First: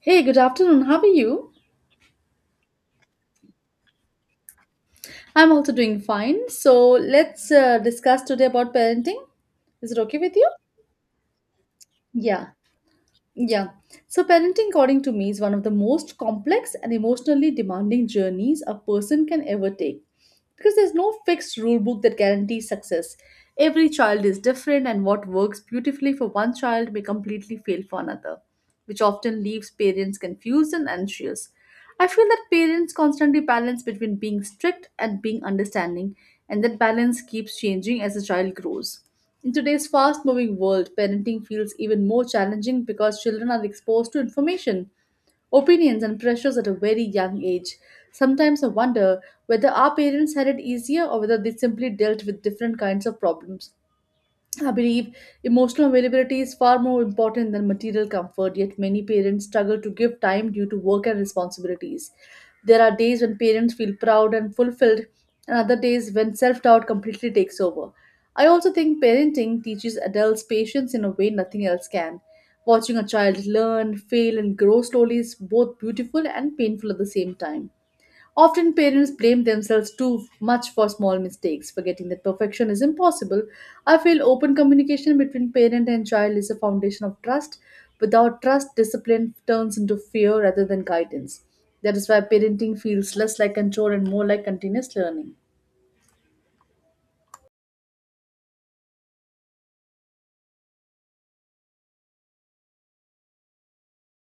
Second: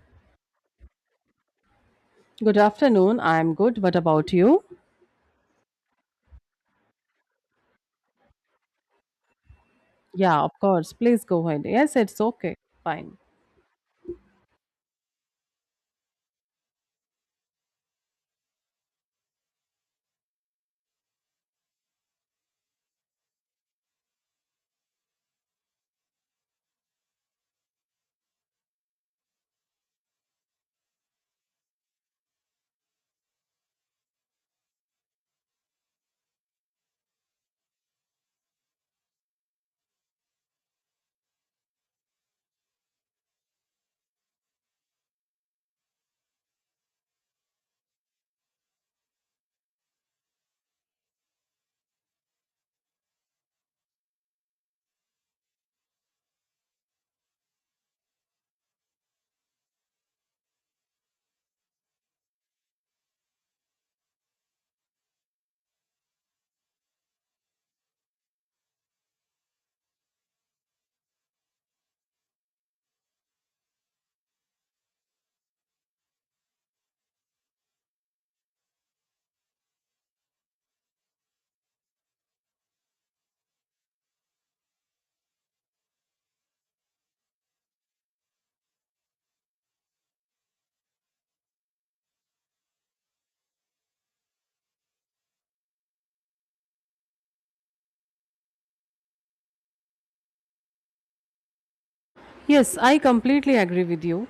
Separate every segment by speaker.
Speaker 1: Hey, good afternoon. How are you?
Speaker 2: Good afternoon. I'm good. What about you?
Speaker 1: I'm also doing fine. So let's discuss today about parenting. Is it okay with
Speaker 2: Yeah,
Speaker 1: you?
Speaker 2: of course. Please go ahead. Yes, it's
Speaker 1: Yeah.
Speaker 2: okay. Fine.
Speaker 1: Yeah. So, parenting, according to me, is one of the most complex and emotionally demanding journeys a person can ever take because there's no fixed rule book that guarantees success. Every child is different, and what works beautifully for one child may completely fail for another, which often leaves parents confused and anxious. I feel that parents constantly balance between being strict and being understanding, and that balance keeps changing as the child grows. In today's fast moving world, parenting feels even more challenging because children are exposed to information, opinions, and pressures at a very young age. Sometimes I wonder whether our parents had it easier or whether they simply dealt with different kinds of problems. I believe emotional availability is far more important than material comfort, yet, many parents struggle to give time due to work and responsibilities. There are days when parents feel proud and fulfilled, and other days when self doubt completely takes over. I also think parenting teaches adults patience in a way nothing else can. Watching a child learn, fail, and grow slowly is both beautiful and painful at the same time. Often parents blame themselves too much for small mistakes, forgetting that perfection is impossible. I feel open communication between parent and child is a foundation of trust. Without trust, discipline turns into fear rather than guidance. That is why parenting feels less like control and more like continuous learning.
Speaker 2: Yes, I completely agree with you.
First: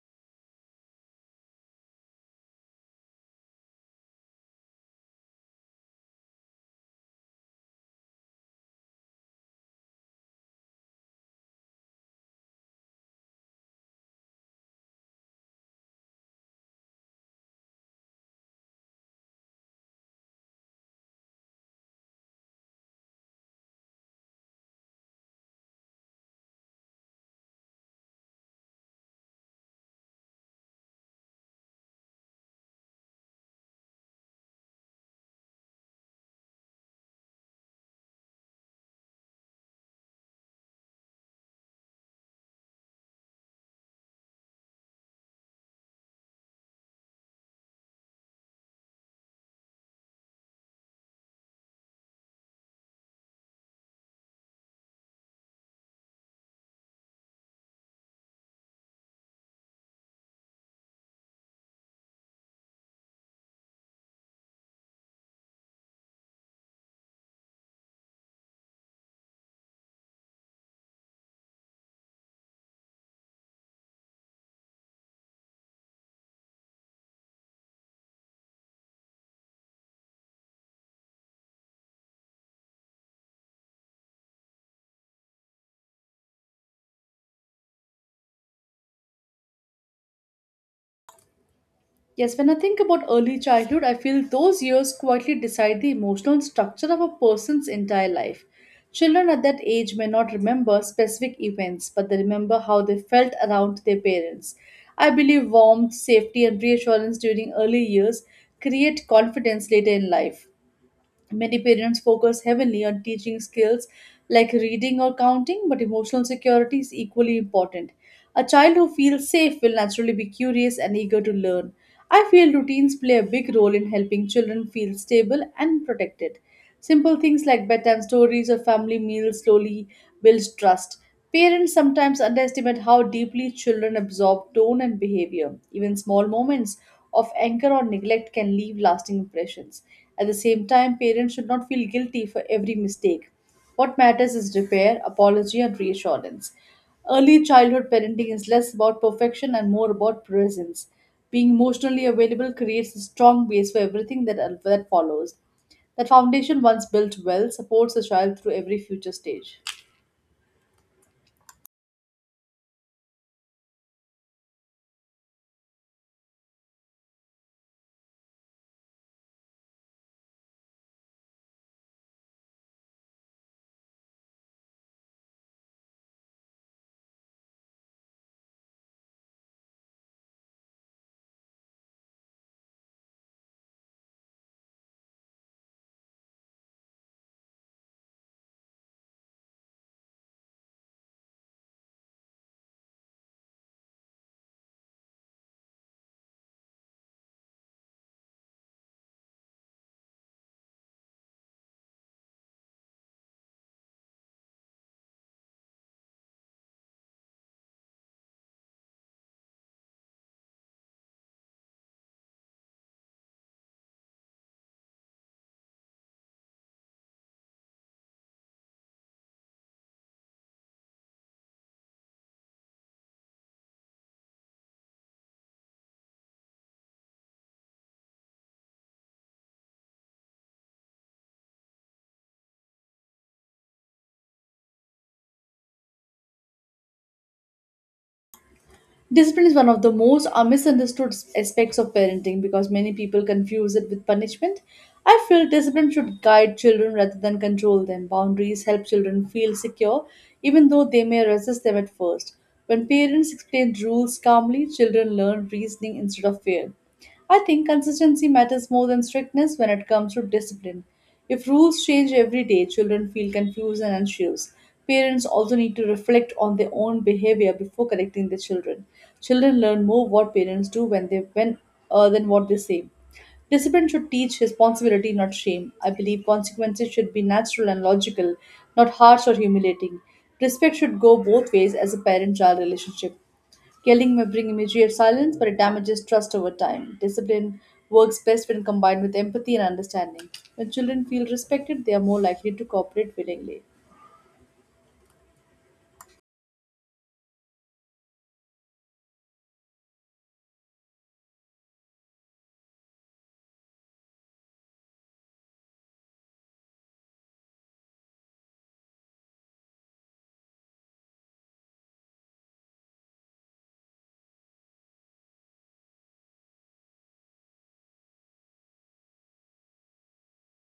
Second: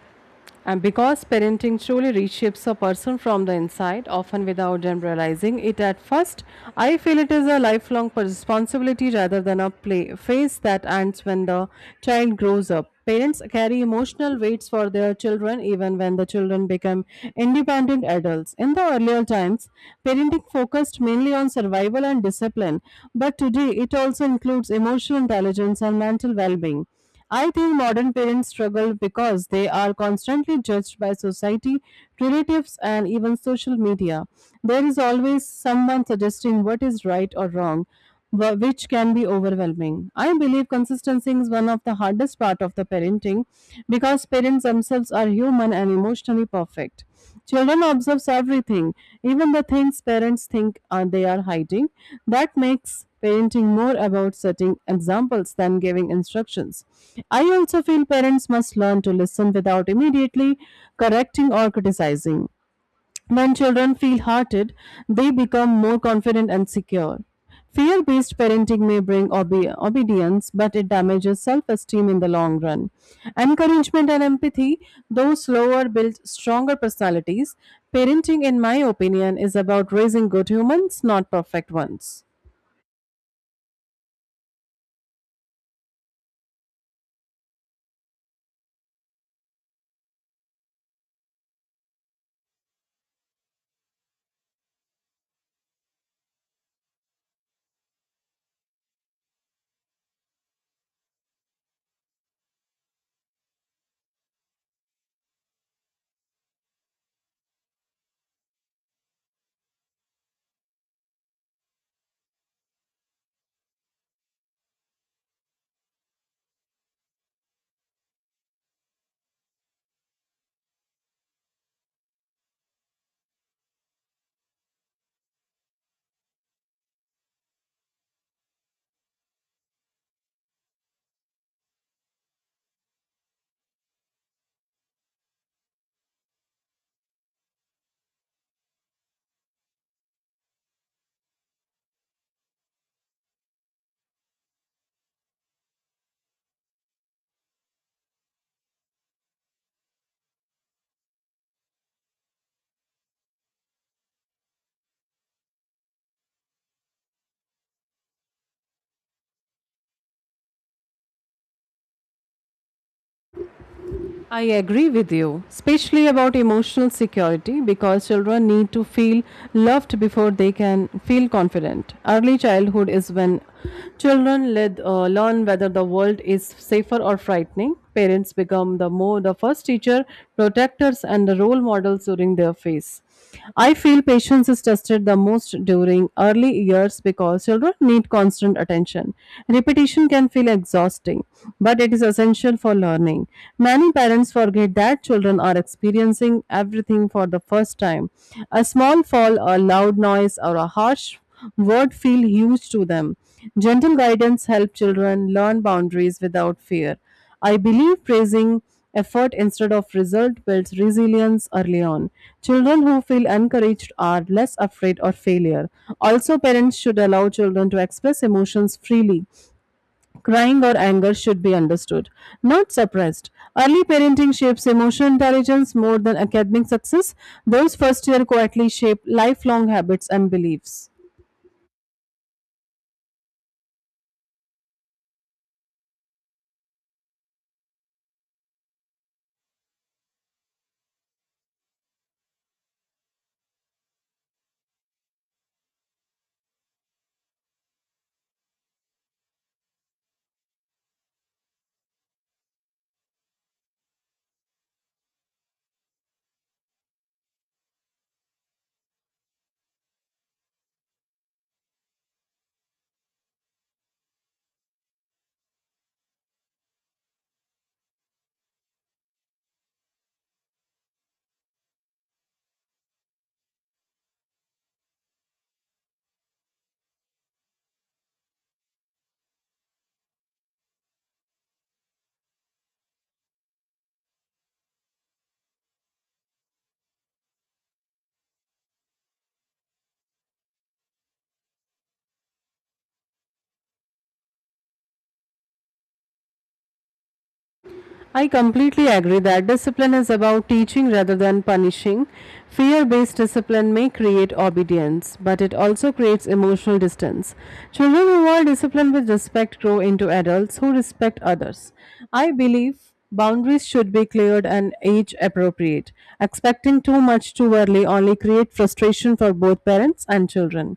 Speaker 2: And because parenting truly reshapes a person from the inside, often without them realizing it at first, I feel it is a lifelong responsibility rather than a play phase that ends when the child grows up. Parents carry emotional weights for their children even when the children become independent adults. In the earlier times, parenting focused mainly on survival and discipline, but today it also includes emotional intelligence and mental well being. I think modern parents struggle because they are constantly judged by society, relatives, and even social media. There is always someone suggesting what is right or wrong, which can be overwhelming. I believe consistency is one of the hardest part of the parenting because parents themselves are human and emotionally perfect. Children observe everything, even the things parents think they are hiding. That makes parenting more about setting examples than giving instructions. I also feel parents must learn to listen without immediately correcting or criticizing. When children feel hearted, they become more confident and secure. Fear based parenting may bring obedience, but it damages self esteem in the long run. Encouragement and empathy, though slower, build stronger personalities. Parenting, in my opinion, is about raising good humans, not perfect ones.
Speaker 1: Yes, when I think about early childhood, I feel those years quietly decide the emotional structure of a person's entire life. Children at that age may not remember specific events, but they remember how they felt around their parents. I believe warmth, safety, and reassurance during early years create confidence later in life. Many parents focus heavily on teaching skills like reading or counting, but emotional security is equally important. A child who feels safe will naturally be curious and eager to learn. I feel routines play a big role in helping children feel stable and protected. Simple things like bedtime stories or family meals slowly build trust. Parents sometimes underestimate how deeply children absorb tone and behavior. Even small moments of anger or neglect can leave lasting impressions. At the same time, parents should not feel guilty for every mistake. What matters is repair, apology, and reassurance. Early childhood parenting is less about perfection and more about presence. Being emotionally available creates a strong base for everything that follows. That foundation, once built well, supports a child through every future stage.
Speaker 2: I agree with you, especially about emotional security because children need to feel loved before they can feel confident. Early childhood is when children learn whether the world is safer or frightening. Parents become the more the first teacher, protectors, and the role models during their phase. I feel patience is tested the most during early years because children need constant attention. Repetition can feel exhausting, but it is essential for learning. Many parents forget that children are experiencing everything for the first time. A small fall, a loud noise, or a harsh word feel huge to them. Gentle guidance helps children learn boundaries without fear. I believe praising effort instead of result builds resilience early on. Children who feel encouraged are less afraid of failure. Also, parents should allow children to express emotions freely. Crying or anger should be understood, not suppressed. Early parenting shapes emotional intelligence more than academic success. Those first year quietly shape lifelong habits and beliefs.
Speaker 1: Discipline is one of the most misunderstood aspects of parenting because many people confuse it with punishment. I feel discipline should guide children rather than control them. Boundaries help children feel secure, even though they may resist them at first. When parents explain rules calmly, children learn reasoning instead of fear. I think consistency matters more than strictness when it comes to discipline. If rules change every day, children feel confused and anxious. Parents also need to reflect on their own behavior before correcting their children. Children learn more what parents do when they when than what they say. Discipline should teach responsibility, not shame. I believe consequences should be natural and logical, not harsh or humiliating. Respect should go both ways as a parent child relationship. Yelling may bring immediate silence, but it damages trust over time. Discipline works best when combined with empathy and understanding. When children feel respected, they are more likely to cooperate willingly.
Speaker 2: I completely agree that discipline is about teaching rather than punishing. Fear based discipline may create obedience, but it also creates emotional distance. Children who are disciplined with respect grow into adults who respect others. I believe boundaries should be cleared and age appropriate. Expecting too much too early only creates frustration for both parents and children.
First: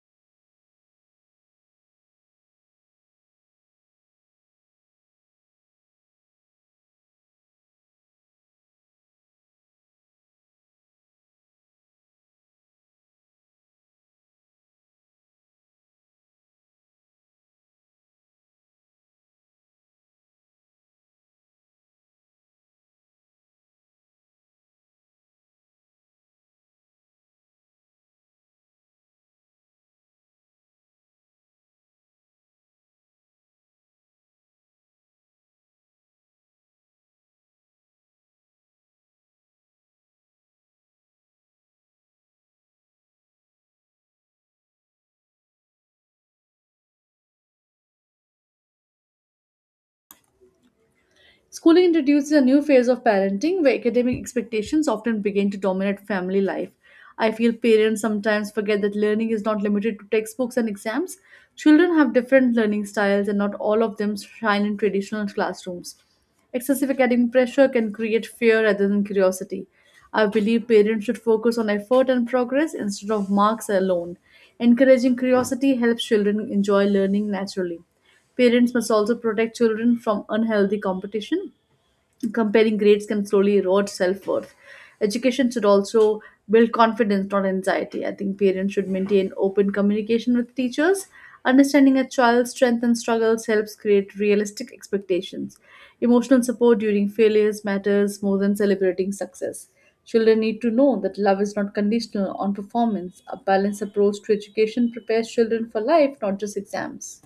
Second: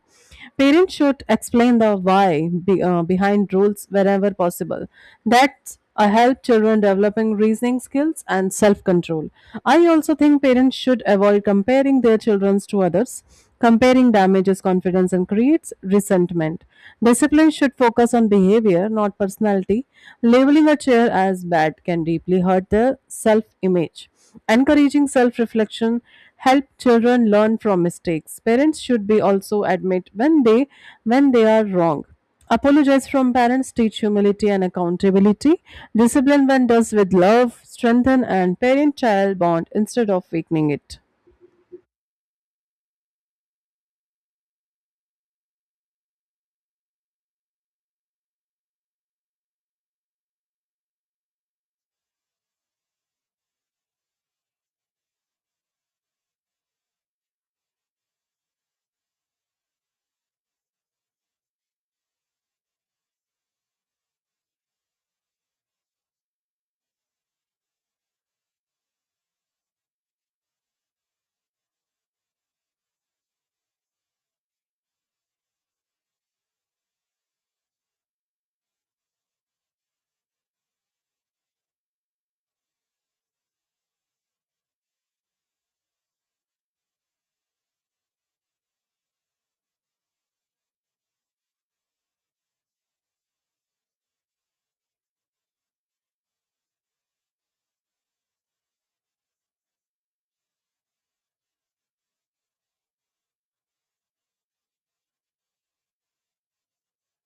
Speaker 2: Parents should explain the why behind rules wherever possible. That's help children developing reasoning skills and self-control. I also think parents should avoid comparing their children to others. Comparing damages confidence and creates resentment. Discipline should focus on behavior, not personality. Labeling a chair as bad can deeply hurt their self image. Encouraging self reflection help children learn from mistakes. Parents should be also admit when they are wrong. Apologize from parents teach humility and accountability. Discipline when does with love, strengthen and parent child bond instead of weakening it.
Speaker 1: Schooling introduces a new phase of parenting where academic expectations often begin to dominate family life. I feel parents sometimes forget that learning is not limited to textbooks and exams. Children have different learning styles, and not all of them shine in traditional classrooms. Excessive academic pressure can create fear rather than curiosity. I believe parents should focus on effort and progress instead of marks alone. Encouraging curiosity helps children enjoy learning naturally. Parents must also protect children from unhealthy competition. Comparing grades can slowly erode self worth. Education should also build confidence, not anxiety. I think parents should maintain open communication with teachers. Understanding a child's strengths and struggles helps create realistic expectations. Emotional support during failures matters more than celebrating success. Children need to know that love is not conditional on performance. A balanced approach to education prepares children for life, not just exams.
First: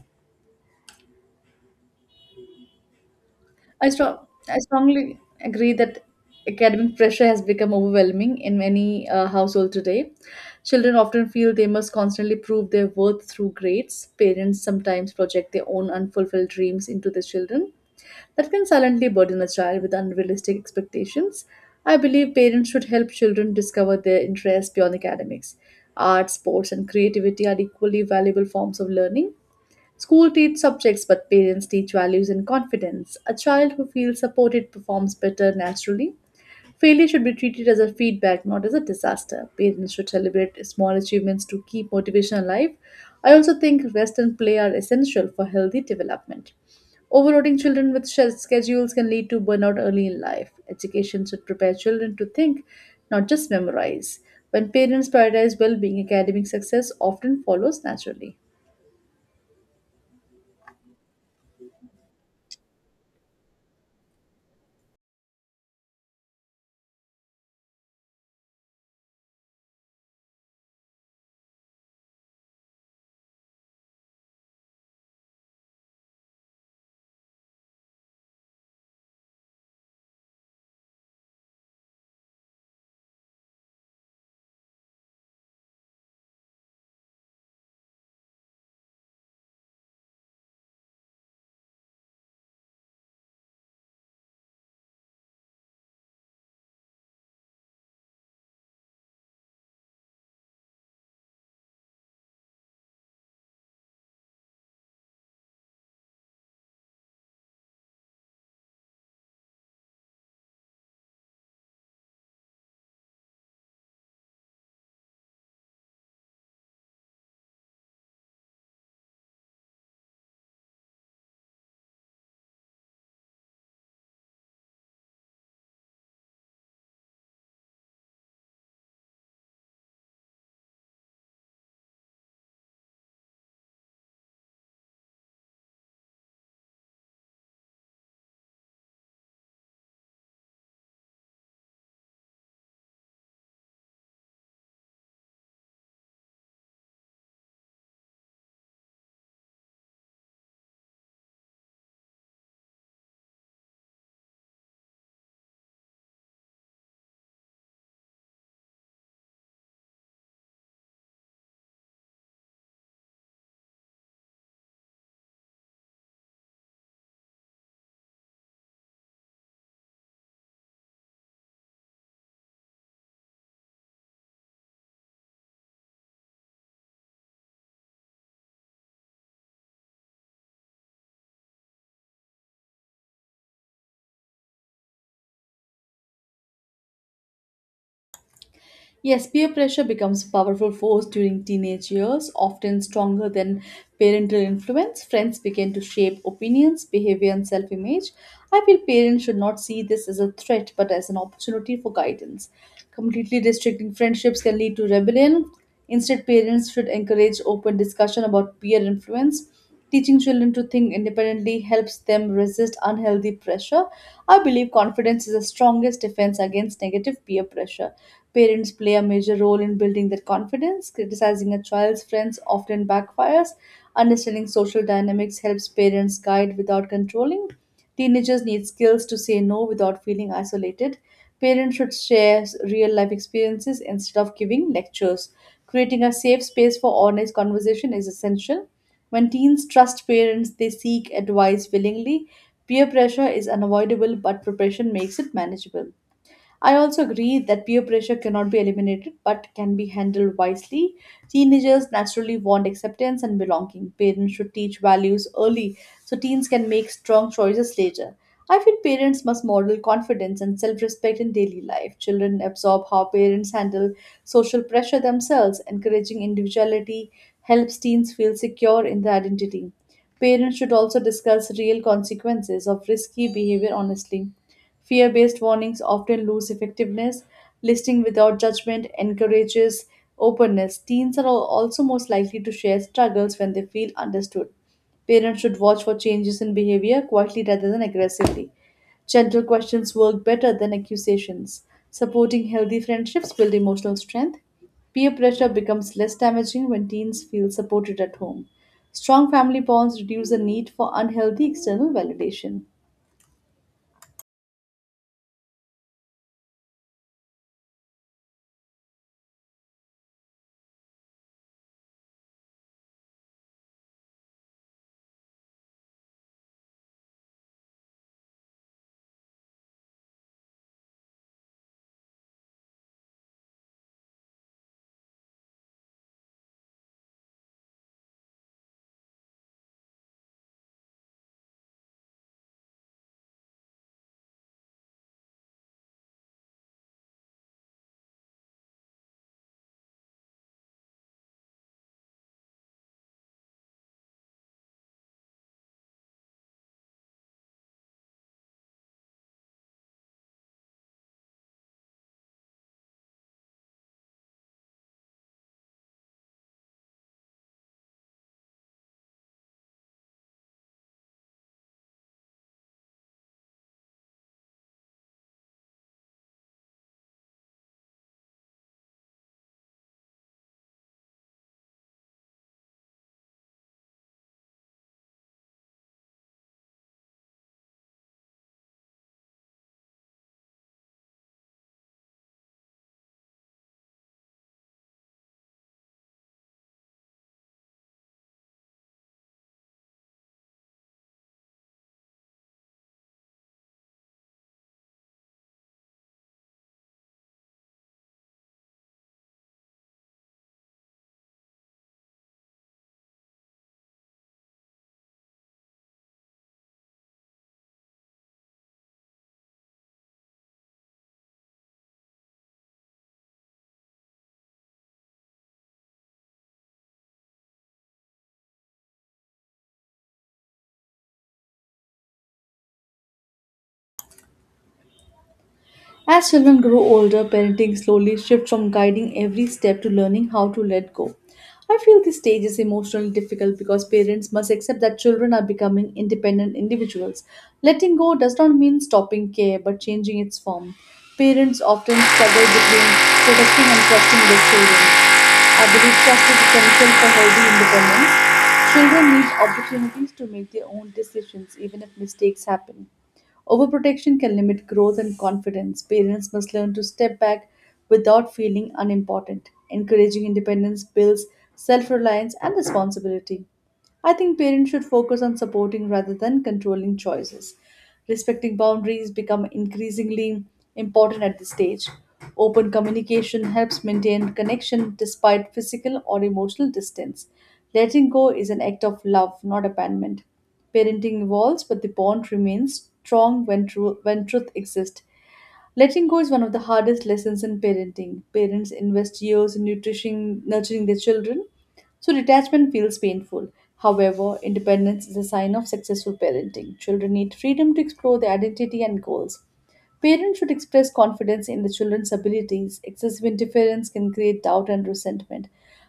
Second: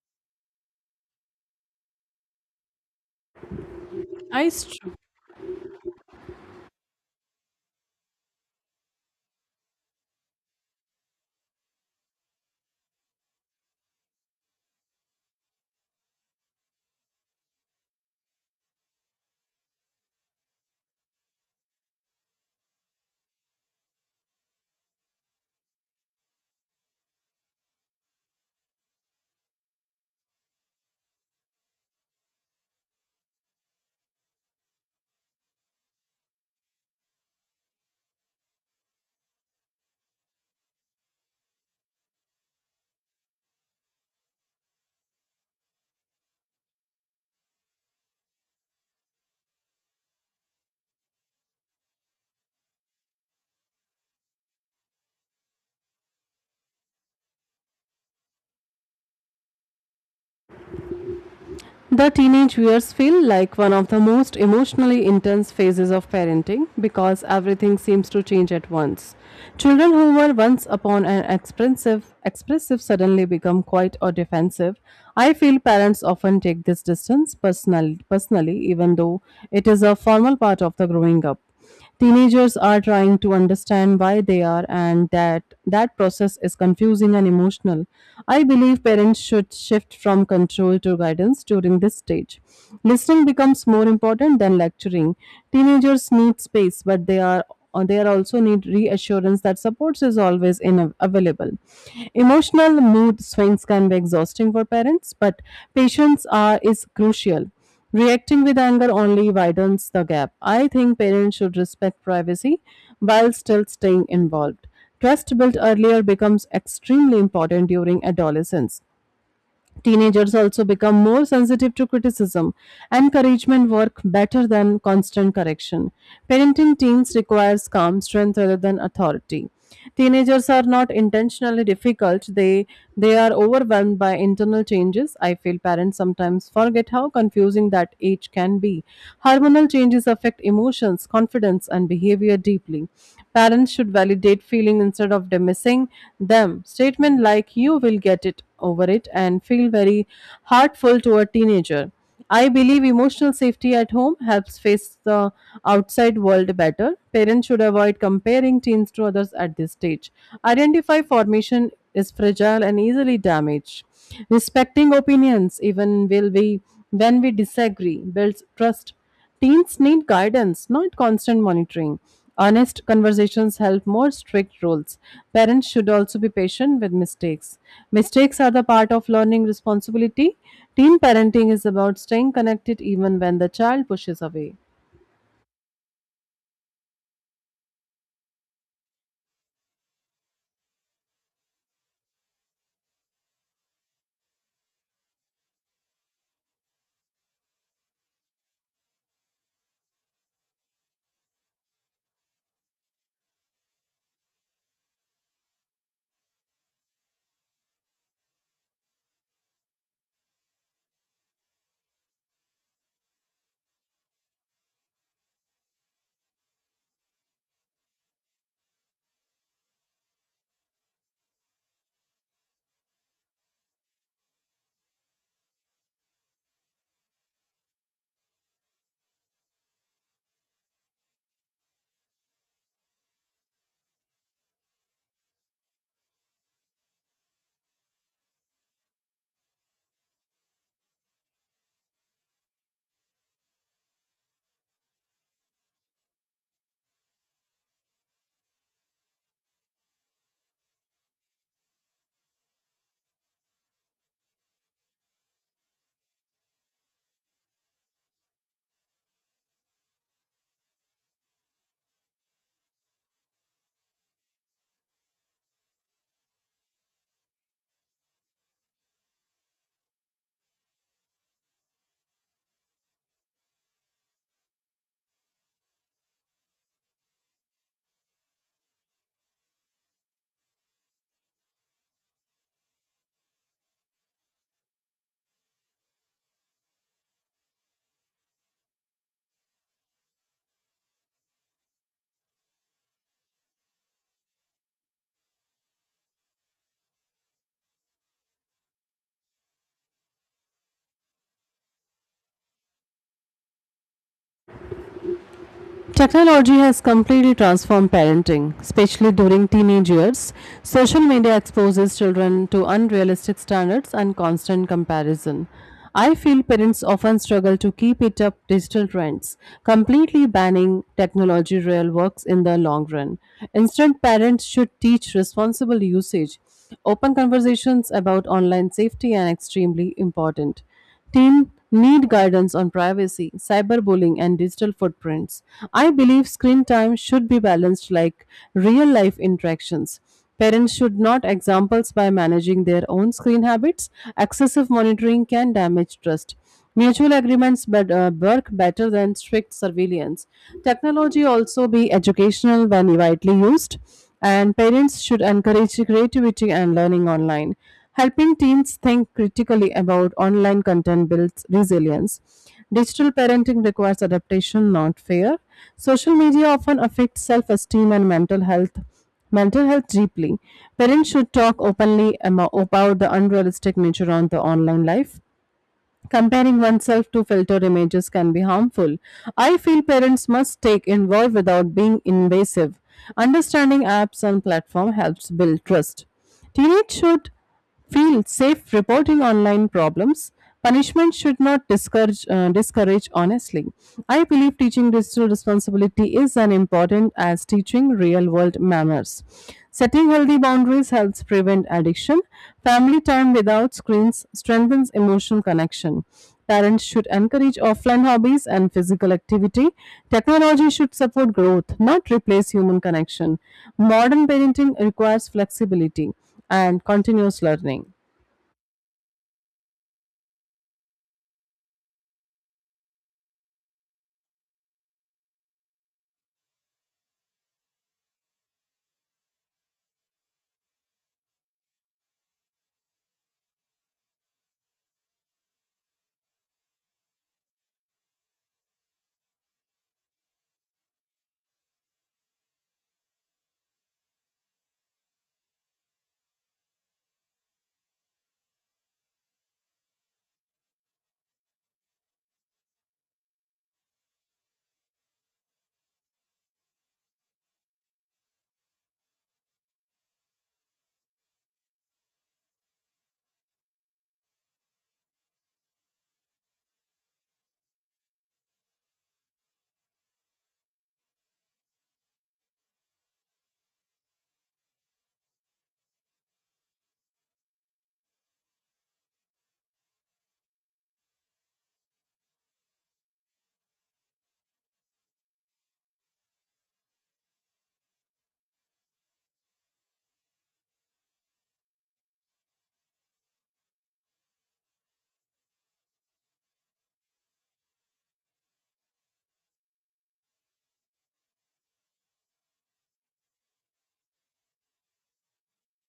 Speaker 1: I, strong,
Speaker 2: I
Speaker 1: I
Speaker 2: str-
Speaker 1: strongly agree that academic pressure has become overwhelming in many households today. Children often feel they must constantly prove their worth through grades. Parents sometimes project their own unfulfilled dreams into their children. That can silently burden a child with unrealistic expectations. I believe parents should help children discover their interests beyond academics. Art, sports, and creativity are equally valuable forms of learning. School teach subjects, but parents teach values and confidence. A child who feels supported performs better naturally. Failure should be treated as a feedback, not as a disaster. Parents should celebrate small achievements to keep motivation alive. I also think rest and play are essential for healthy development. Overloading children with schedules can lead to burnout early in life. Education should prepare children to think, not just memorize. When parents prioritize well being, academic success often follows naturally.
Speaker 2: The teenage years feel like one of the most emotionally intense phases of parenting because everything seems to change at once. Children who were once upon an expressive suddenly become quiet or defensive. I feel parents often take this distance personally, even though it is a formal part of the growing up. Teenagers are trying to understand why they are and that process is confusing and emotional. I believe parents should shift from control to guidance during this stage. Listening becomes more important than lecturing. Teenagers need space, but they are also need reassurance that supports is always in available. Emotional mood swings can be exhausting for parents, but is crucial. Reacting with anger only widens the gap. I think parents should respect privacy while still staying involved. Trust built earlier becomes extremely important during adolescence. Teenagers also become more sensitive to criticism. Encouragement work better than constant correction. Parenting teens requires calm strength rather than authority. Teenagers are not intentionally difficult. They are overwhelmed by internal changes. I feel parents sometimes forget how confusing that age can be. Hormonal changes affect emotions, confidence and behavior deeply. Parents should validate feelings instead of dismissing them. Statement like you will get it over it and feel very hurtful to a teenager. I believe emotional safety at home helps face the outside world better. Parents should avoid comparing teens to others at this stage. Identify formation is fragile and easily damaged. Respecting opinions, even will we when we disagree, builds trust. Teens need guidance, not constant monitoring. Honest conversations help more strict rules. Parents should also be patient with mistakes. Mistakes are the part of learning responsibility. Teen parenting is about staying connected even when the child pushes away.
Speaker 1: Yes, peer pressure becomes a powerful force during teenage years, often stronger than parental influence. Friends begin to shape opinions, behavior, and self image. I feel parents should not see this as a threat but as an opportunity for guidance. Completely restricting friendships can lead to rebellion. Instead, parents should encourage open discussion about peer influence. Teaching children to think independently helps them resist unhealthy pressure. I believe confidence is the strongest defense against negative peer pressure. Parents play a major role in building their confidence. Criticizing a child's friends often backfires. Understanding social dynamics helps parents guide without controlling. Teenagers need skills to say no without feeling isolated. Parents should share real life experiences instead of giving lectures. Creating a safe space for honest conversation is essential. When teens trust parents, they seek advice willingly. Peer pressure is unavoidable, but preparation makes it manageable. I also agree that peer pressure cannot be eliminated but can be handled wisely. Teenagers naturally want acceptance and belonging. Parents should teach values early so teens can make strong choices later. I feel parents must model confidence and self respect in daily life. Children absorb how parents handle social pressure themselves. Encouraging individuality helps teens feel secure in their identity. Parents should also discuss real consequences of risky behavior honestly. Fear based warnings often lose effectiveness. Listening without judgment encourages openness. Teens are also most likely to share struggles when they feel understood. Parents should watch for changes in behavior quietly rather than aggressively. Gentle questions work better than accusations. Supporting healthy friendships build emotional strength. Peer pressure becomes less damaging when teens feel supported at home. Strong family bonds reduce the need for unhealthy external validation.
Speaker 2: Technology has completely transformed parenting, especially during teenage years. Social media exposes children to unrealistic standards and constant comparison. I feel parents often struggle to keep it up digital trends. Completely banning technology real works in the long run. Instead, parents should teach responsible usage. Open conversations about online safety are extremely important. Teens need guidance on privacy, cyberbullying, and digital footprints. I believe screen time should be balanced like real life interactions. Parents should not examples by managing their own screen habits. Excessive monitoring can damage trust. Mutual agreements work better than strict surveillance. Technology also be educational when widely used, and parents should encourage creativity and learning online. Helping teens think critically about online content builds resilience. Digital parenting requires adaptation, not fear. Social media often affects self esteem and mental health. Mental health deeply. Parents should talk openly about the unrealistic nature on the online life. Comparing oneself to filtered images can be harmful. I feel parents must take involved without being invasive. Understanding apps and platform helps build trust. Teenage should feel safe reporting online problems. Punishment should not discourage honestly. I believe teaching digital responsibility is as important as teaching real world manners. Setting healthy boundaries helps prevent addiction. Family time without screens strengthens emotional connection. Parents should encourage offline hobbies and physical activity. Technology should support growth, not replace human connection. Modern parenting requires flexibility and continuous learning.
Speaker 1: As children grow older, parenting slowly shifts from guiding every step to learning how to let go. I feel this stage is emotionally difficult because parents must accept that children are becoming independent individuals. Letting go does not mean stopping care but changing its form. Parents often struggle between protecting and trusting their children. I believe trust is essential for healthy independence. Children need opportunities to make their own decisions even if mistakes happen. Overprotection can limit growth and confidence. Parents must learn to step back without feeling unimportant. Encouraging independence builds self reliance and responsibility. I think parents should focus on supporting rather than controlling choices. Respecting boundaries become increasingly important at this stage. Open communication helps maintain connection despite physical or emotional distance. Letting go is an act of love, not abandonment. Parenting evolves, but the bond remains strong when truth exists. Letting go is one of the hardest lessons in parenting. Parents invest years in nutrition, nurturing their children, so detachment feels painful. However, independence is a sign of successful parenting. Children need freedom to explore their identity and goals. Parents should express confidence in the children's abilities. Excessive interference can create doubt and resentment.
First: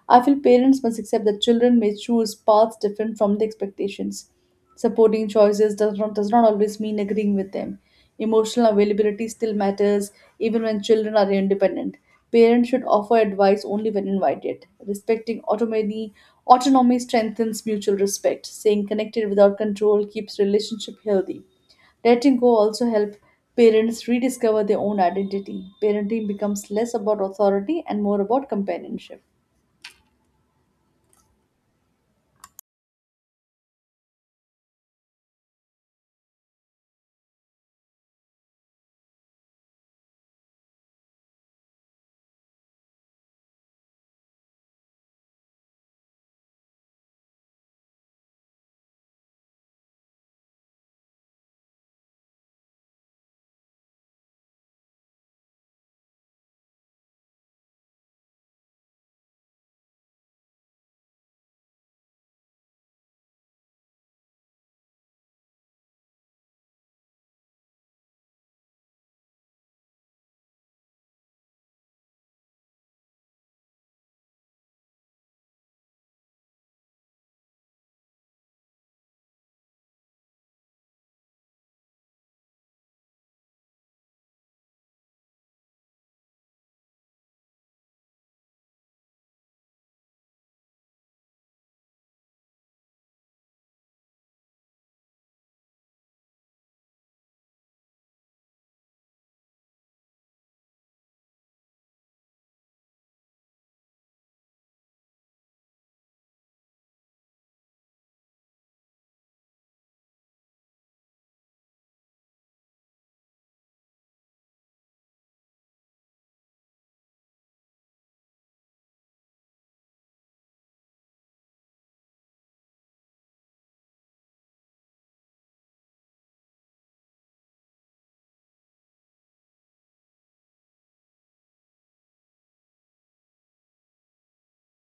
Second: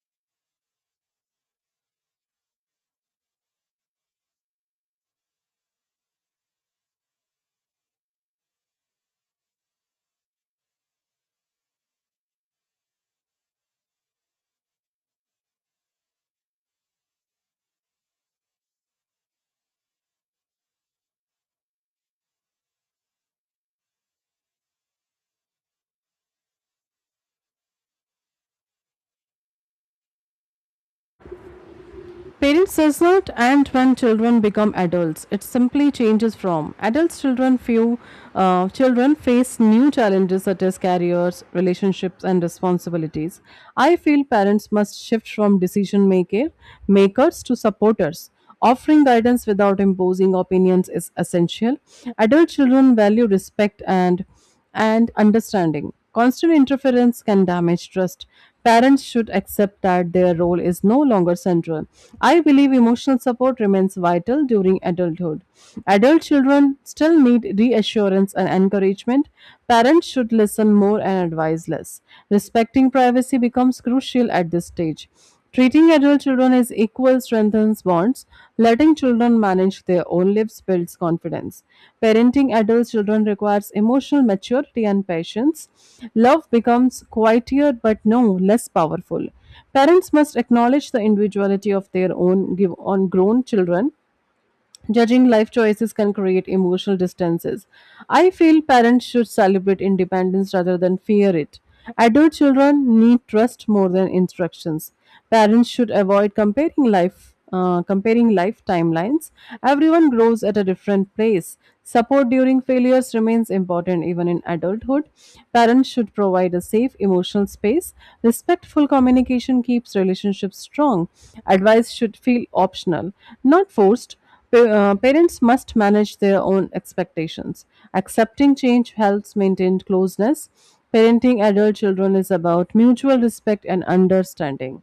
Speaker 1: I feel parents must accept that children may choose paths different from the expectations. Supporting choices does not always mean agreeing with them. Emotional availability still matters even when children are independent. Parents should offer advice only when invited. Respecting autonomy strengthens mutual respect. Staying connected without control keeps relationship healthy. Letting go also help parents rediscover their own identity. Parenting becomes less about authority and more about companionship.
Speaker 2: Parents does not end when children become adults. It simply changes from adults children face new challenges such as careers, relationships and responsibilities. I feel parents must shift from decision maker makers to supporters. Offering guidance without imposing opinions is essential. Adult children value respect and understanding. Constant interference can damage trust. Parents should accept that their role is no longer central. I believe emotional support remains vital during adulthood. Adult children still need reassurance and encouragement. Parents should listen more and advise less. Respecting privacy becomes crucial at this stage. Treating adult children as equal strengthens bonds. Letting children manage their own lives builds confidence. Parenting adult children requires emotional maturity and patience. Love becomes quieter but no less powerful. Parents must acknowledge the individuality of their own give on grown children. Judging life choices can create emotional distances. I feel parents should celebrate independence rather than fear it. Adult children need trust more than instructions. Parents should avoid comparing life timelines. Everyone grows at a different pace. Support during failures remains important even in adulthood. Parents should provide a safe emotional space. Respectful communication keeps relationships strong. Advice should feel optional, not forced. Parents must manage their own expectations. Accepting change helps maintain closeness. Parenting adult children is about mutual respect and understanding.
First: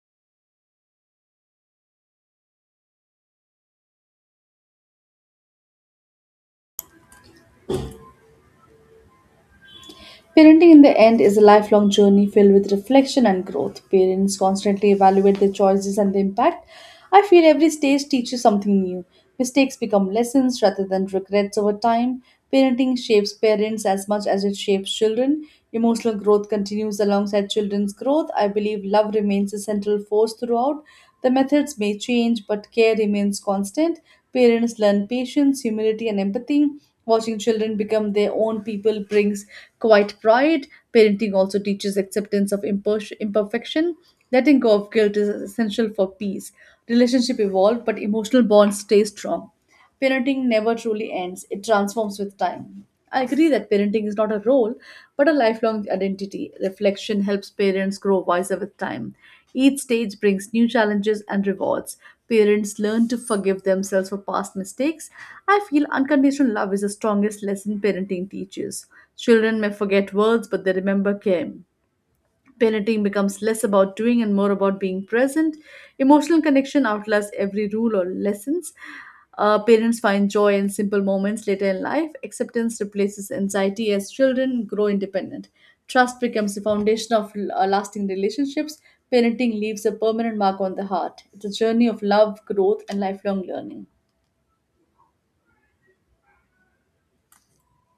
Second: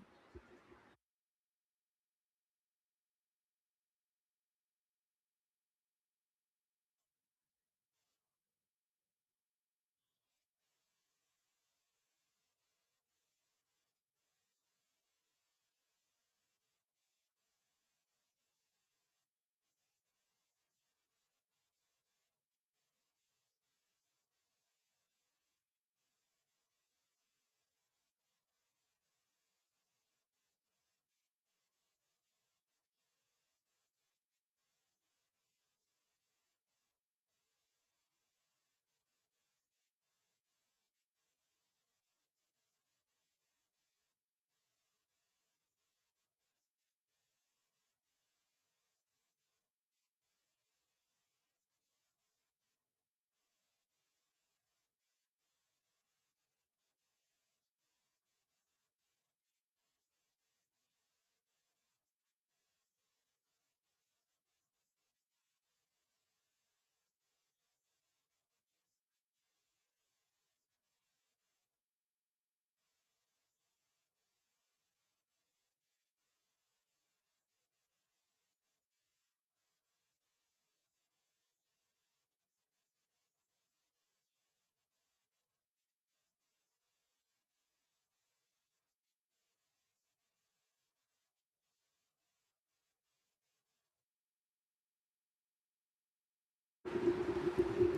Speaker 1: Parenting in the end is a lifelong journey filled with reflection and growth. Parents constantly evaluate their choices and the impact. I feel every stage teaches something new. Mistakes become lessons rather than regrets over time. Parenting shapes parents as much as it shapes children. Emotional growth continues alongside children's growth. I believe love remains a central force throughout. The methods may change, but care remains constant. Parents learn patience, humility, and empathy. Watching children become their own people brings quite pride. Parenting also teaches acceptance of imperfection. Letting go of guilt is essential for peace. Relationship evolve, but emotional bonds stay strong. Parenting never truly ends, it transforms with time. I agree that parenting is not a role, but a lifelong identity. Reflection helps parents grow wiser with time. Each stage brings new challenges and rewards. Parents learn to forgive themselves for past mistakes. I feel unconditional love is the strongest lesson parenting teaches. Children may forget words, but they remember care. Parenting becomes less about doing and more about being present. Emotional connection outlasts every rule or lessons. Parents find joy in simple moments later in life. Acceptance replaces anxiety as children grow independent. Trust becomes the foundation of lasting relationships. Parenting leaves a permanent mark on the heart. It's a journey of love, growth, and lifelong learning.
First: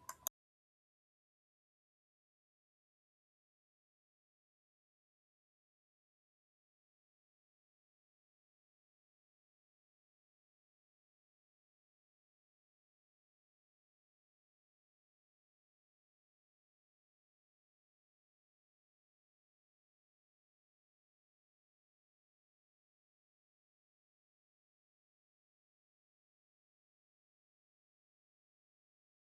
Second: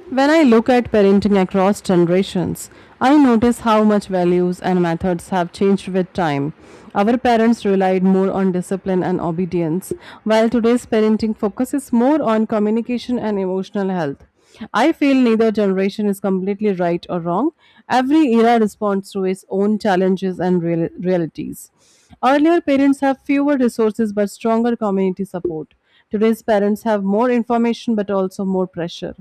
Speaker 2: When I look at parenting across generations, I notice how much values and methods have changed with time. Our parents relied more on discipline and obedience, while today's parenting focuses more on communication and emotional health. I feel neither generation is completely right or wrong. Every era responds to its own challenges and realities. Earlier, parents have fewer resources but stronger community support. Today's parents have more information but also more pressure.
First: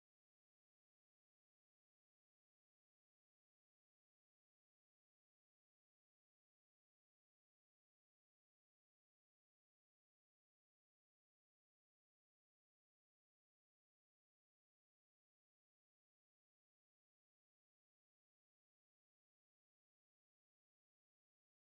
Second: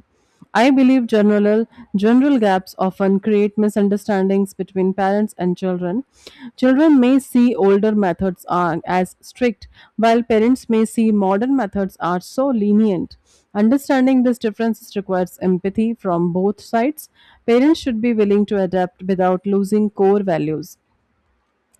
Speaker 2: I believe general gaps often create misunderstandings between parents and children. Children may see older methods are as strict, while parents may see modern methods are so lenient. Understanding this difference requires empathy from both sides. Parents should be willing to adapt without losing core values.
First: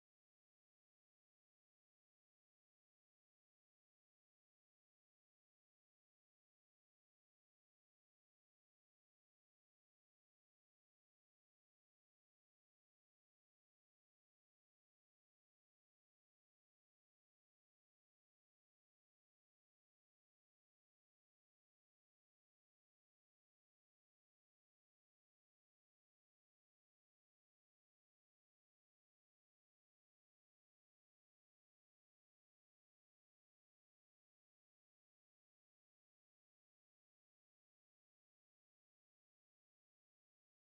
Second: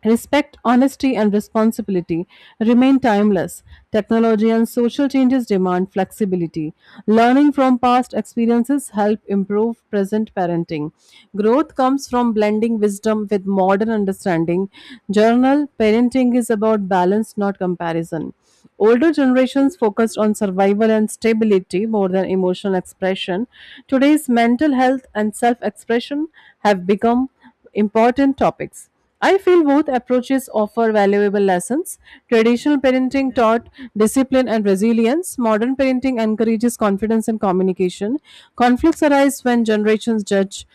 Speaker 2: Respect, honesty, and responsibility remain timeless. Technology and social changes demand flexibility. Learning from past experiences help improve present parenting. Growth comes from blending wisdom with modern understanding. Journal parenting is about balance, not comparison. Older generations focused on survival and stability more than emotional expression. Today's mental health and self expression have become important topics. I feel both approaches offer valuable lessons. Traditional parenting taught discipline and resilience. Modern parenting encourages confidence and communication. Conflicts arise when generations judge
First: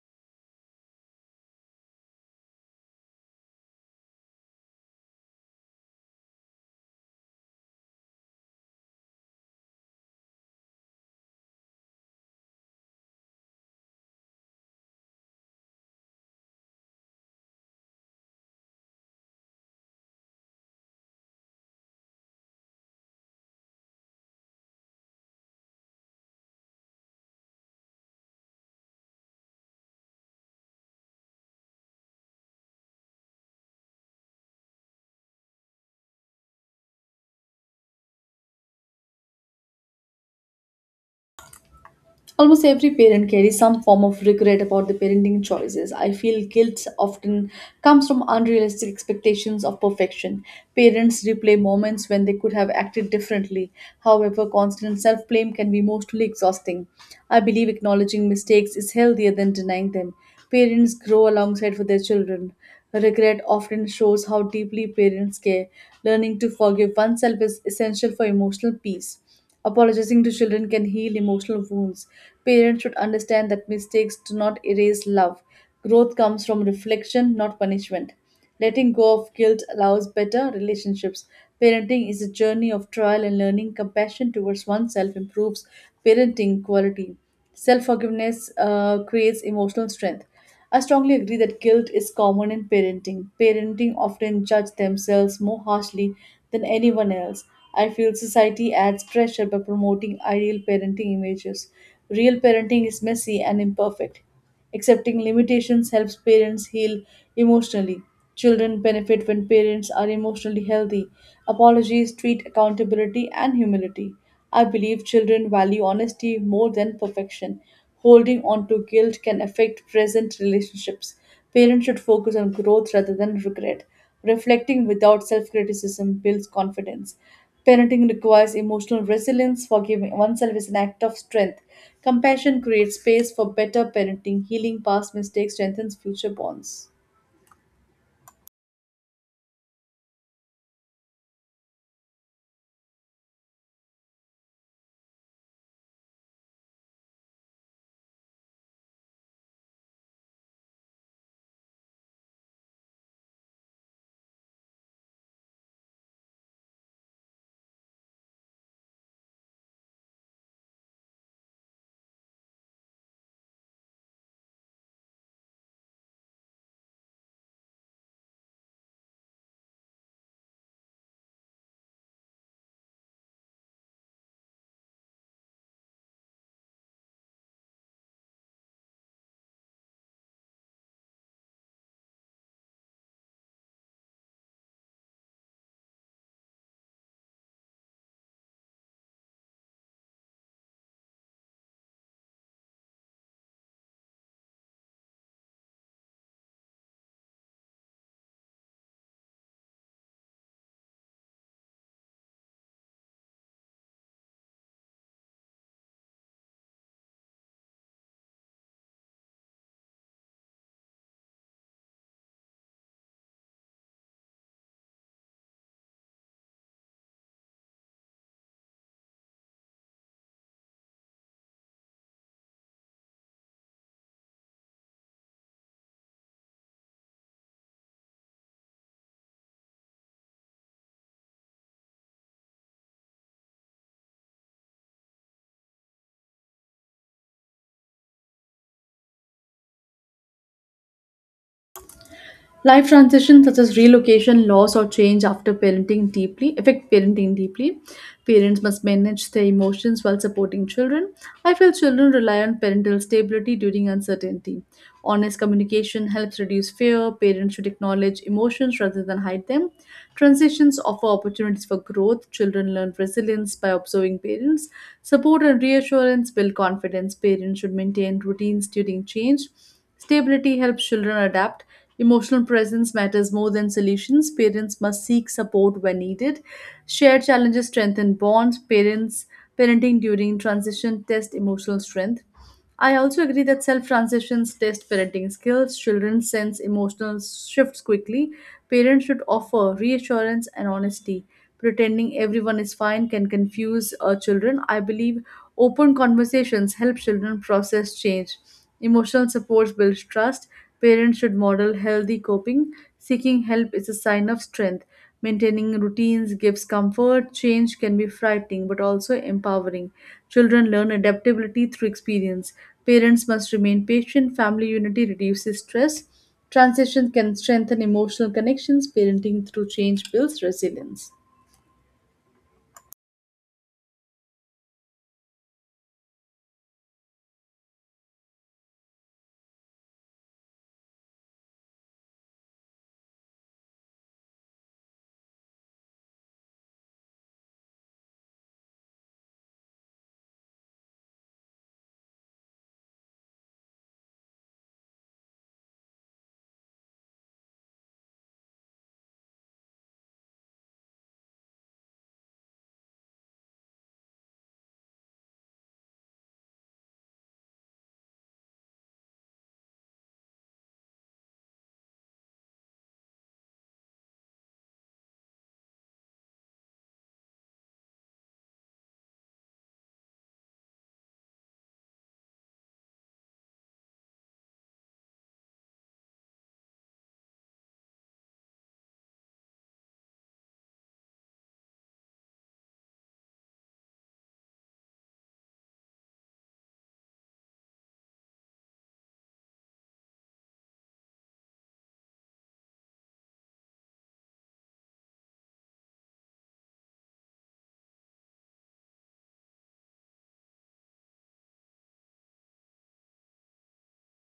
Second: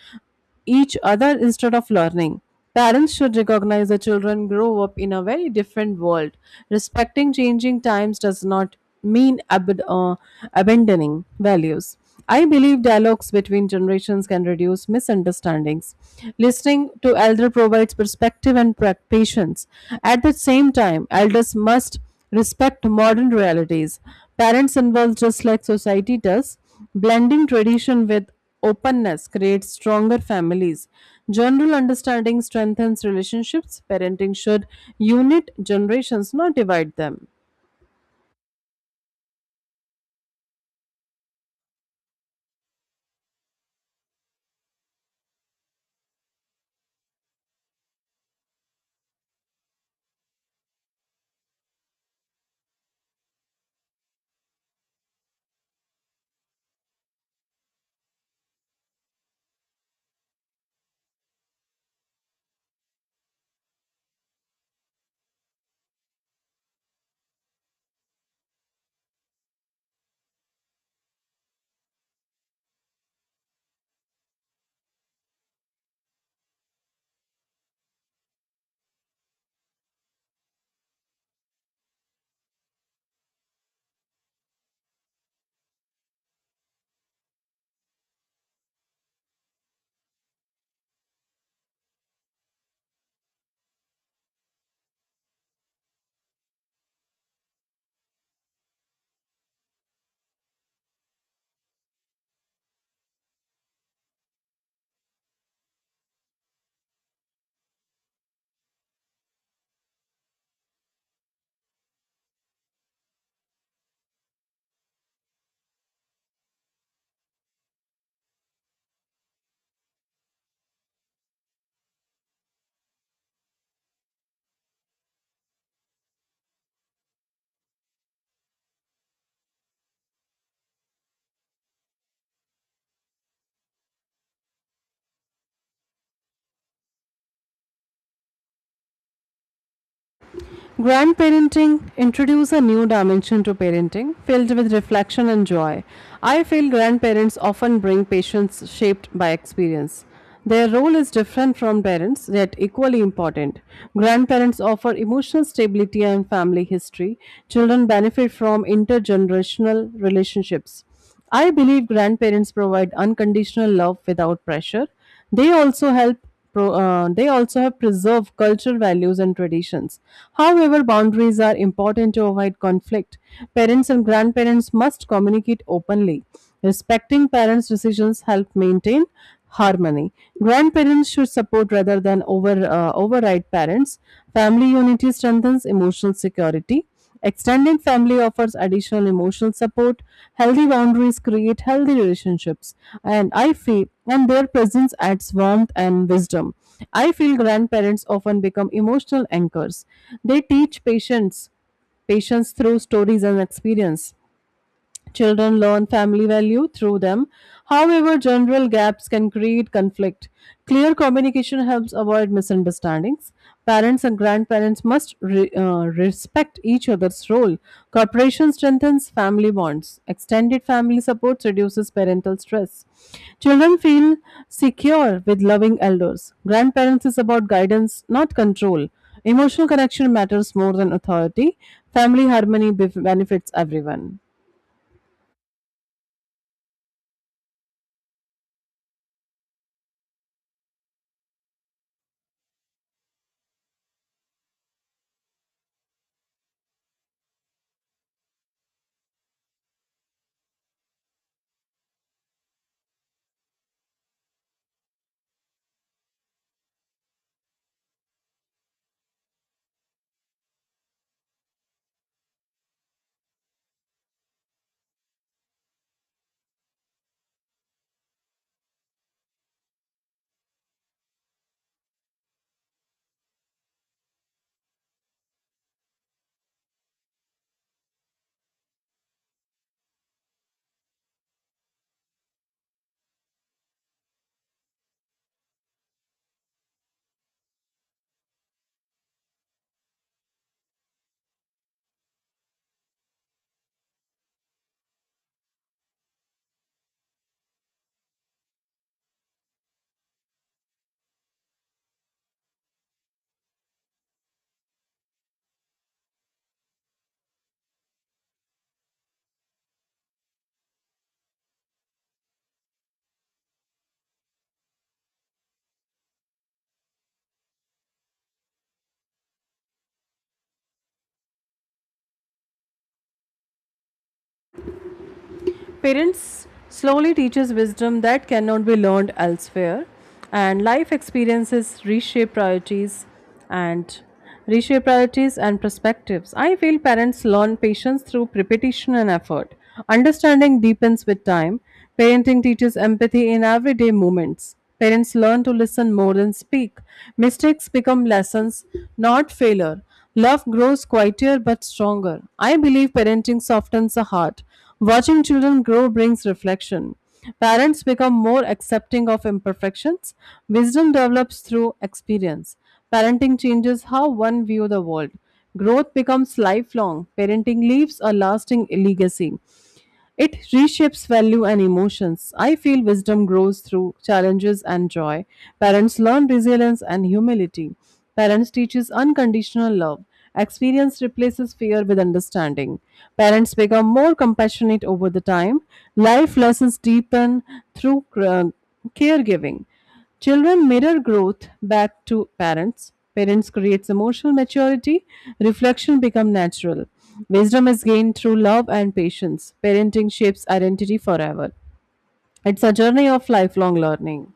Speaker 2: each other instead of learning. Parents should recognize that children grow up in a very different world. Respecting changing times does not mean abandoning values. I believe dialogues between generations can reduce misunderstandings. Listening to elder provides perspective and patience. At the same time, elders must respect modern realities. Parents involve just like society does. Blending tradition with openness creates stronger families. General understanding strengthens relationships. Parenting should unite generations, not divide them.
Speaker 1: Almost every parent carries some form of regret about their parenting choices. I feel guilt often comes from unrealistic expectations of perfection. Parents replay moments when they could have acted differently. However, constant self blame can be mostly exhausting. I believe acknowledging mistakes is healthier than denying them. Parents grow alongside with their children. Regret often shows how deeply parents care. Learning to forgive oneself is essential for emotional peace. Apologizing to children can heal emotional wounds. Parents should understand that mistakes do not erase love. Growth comes from reflection, not punishment. Letting go of guilt allows better relationships. Parenting is a journey of trial and learning. Compassion towards oneself improves parenting quality. Self forgiveness creates emotional strength. I strongly agree that guilt is common in parenting. Parenting often judge themselves more harshly than anyone else. I feel society adds pressure by promoting ideal parenting images. Real parenting is messy and imperfect. Accepting limitations helps parents heal emotionally. Children benefit when parents are emotionally healthy. Apologies treat accountability and humility. I believe children value honesty more than perfection. Holding on to guilt can affect present relationships. Parents should focus on growth rather than regret. Reflecting without self criticism builds confidence. Parenting requires emotional resilience. Forgiving oneself is an act of strength. Compassion creates space for better parenting. Healing past mistakes strengthens future bonds.
Speaker 2: Grandparenting introduces a new dimension to parenting, filled with reflection and joy. I feel grandparents often bring patients shaped by experience. Their role is different from parents, yet equally important. Grandparents offer emotional stability and family history. Children benefit from intergenerational relationships. I believe grandparents provide unconditional love without pressure. They also help. They also have preserved cultural values and traditions. However, boundaries are important to avoid conflict. Parents and grandparents must communicate openly. Respecting parents' decisions help maintain harmony. Grandparents should support rather than override parents. Family unity strengthens emotional security. Extended family offers additional emotional support. Healthy boundaries create healthy relationships, and I feel and their presence adds warmth and wisdom. I feel grandparents often become emotional anchors. They teach patience through stories and experience. Children learn family value through them. However, general gaps can create conflict. Clear communication helps avoid misunderstandings. Parents and grandparents must respect each other's role. Cooperation strengthens family bonds. Extended family support reduces parental stress. Children feel secure with loving elders. Grandparents is about guidance, not control. Emotional connection matters more than authority. Family harmony benefits everyone.
Speaker 1: Life transitions such as relocation, loss, or change after parenting deeply affect parenting deeply. Parents must manage their emotions while supporting children. I feel children rely on parental stability during uncertainty. Honest communication helps reduce fear. Parents should acknowledge emotions rather than hide them. Transitions offer opportunities for growth. Children learn resilience by observing parents. Support and reassurance build confidence. Parents should maintain routines during change. Stability helps children adapt. Emotional presence matters more than solutions. Parents must seek support when needed. Shared challenges strengthen bonds. Parents Parenting during transition test emotional strength. I also agree that self transitions test parenting skills. Children sense emotional shifts quickly. Parents should offer reassurance and honesty. Pretending everyone is fine can confuse children. I believe open conversations help children process change. Emotional support builds trust. Parents should model healthy coping. Seeking help is a sign of strength. Maintaining routines gives comfort. Change can be frightening but also empowering. Children learn adaptability through experience. Parents must remain patient. Family unity reduces stress. Transition can strengthen emotional connections. Parenting through change builds resilience.
Speaker 2: Parents slowly teaches wisdom that cannot be learned elsewhere, and life experiences and reshape priorities and perspectives. I feel parents learn patience through repetition and effort. Understanding deepens with time. Parenting teaches empathy in everyday moments. Parents learn to listen more than speak. Mistakes become lessons, not failure. Love grows quieter but stronger. I believe parenting softens the heart. Watching children grow brings reflection. Parents become more accepting of imperfections. Wisdom develops through experience. Parenting changes how one views the world. Growth becomes lifelong. Parenting leaves a lasting legacy. It reshapes value and emotions. I feel wisdom grows through challenges and joy. Parents learn resilience and humility. Parents teaches unconditional love. Experience replaces fear with understanding. Parents become more compassionate over the time. Life lessons deepen through caregiving. Children mirror growth back to parents. Parents creates emotional maturity. Reflection become natural. Wisdom is gained through love and patience. Parenting shapes identity forever. It's a journey of lifelong learning.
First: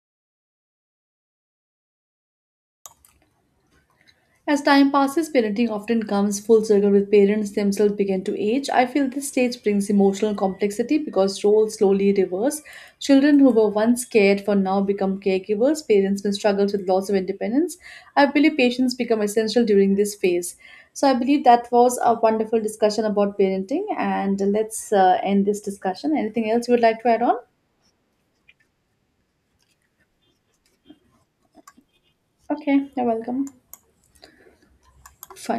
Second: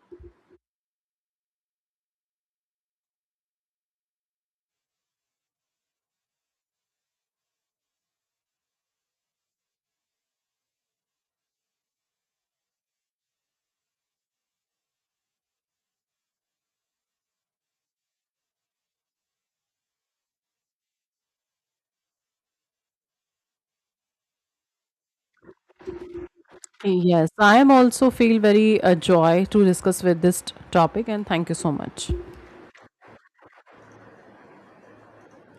Speaker 1: As time passes, parenting often comes full circle with parents themselves begin to age. I feel this stage brings emotional complexity because roles slowly reverse. Children who were once cared for now become caregivers. Parents may struggle with loss of independence. I believe patients become essential during this phase. So I believe that was a wonderful discussion about parenting, and let's end this discussion. Anything else you would like to add
Speaker 2: Yes,
Speaker 1: on?
Speaker 2: I am also feel very joy to discuss with this topic and thank you so much.
Speaker 1: Okay, you're welcome. Fine.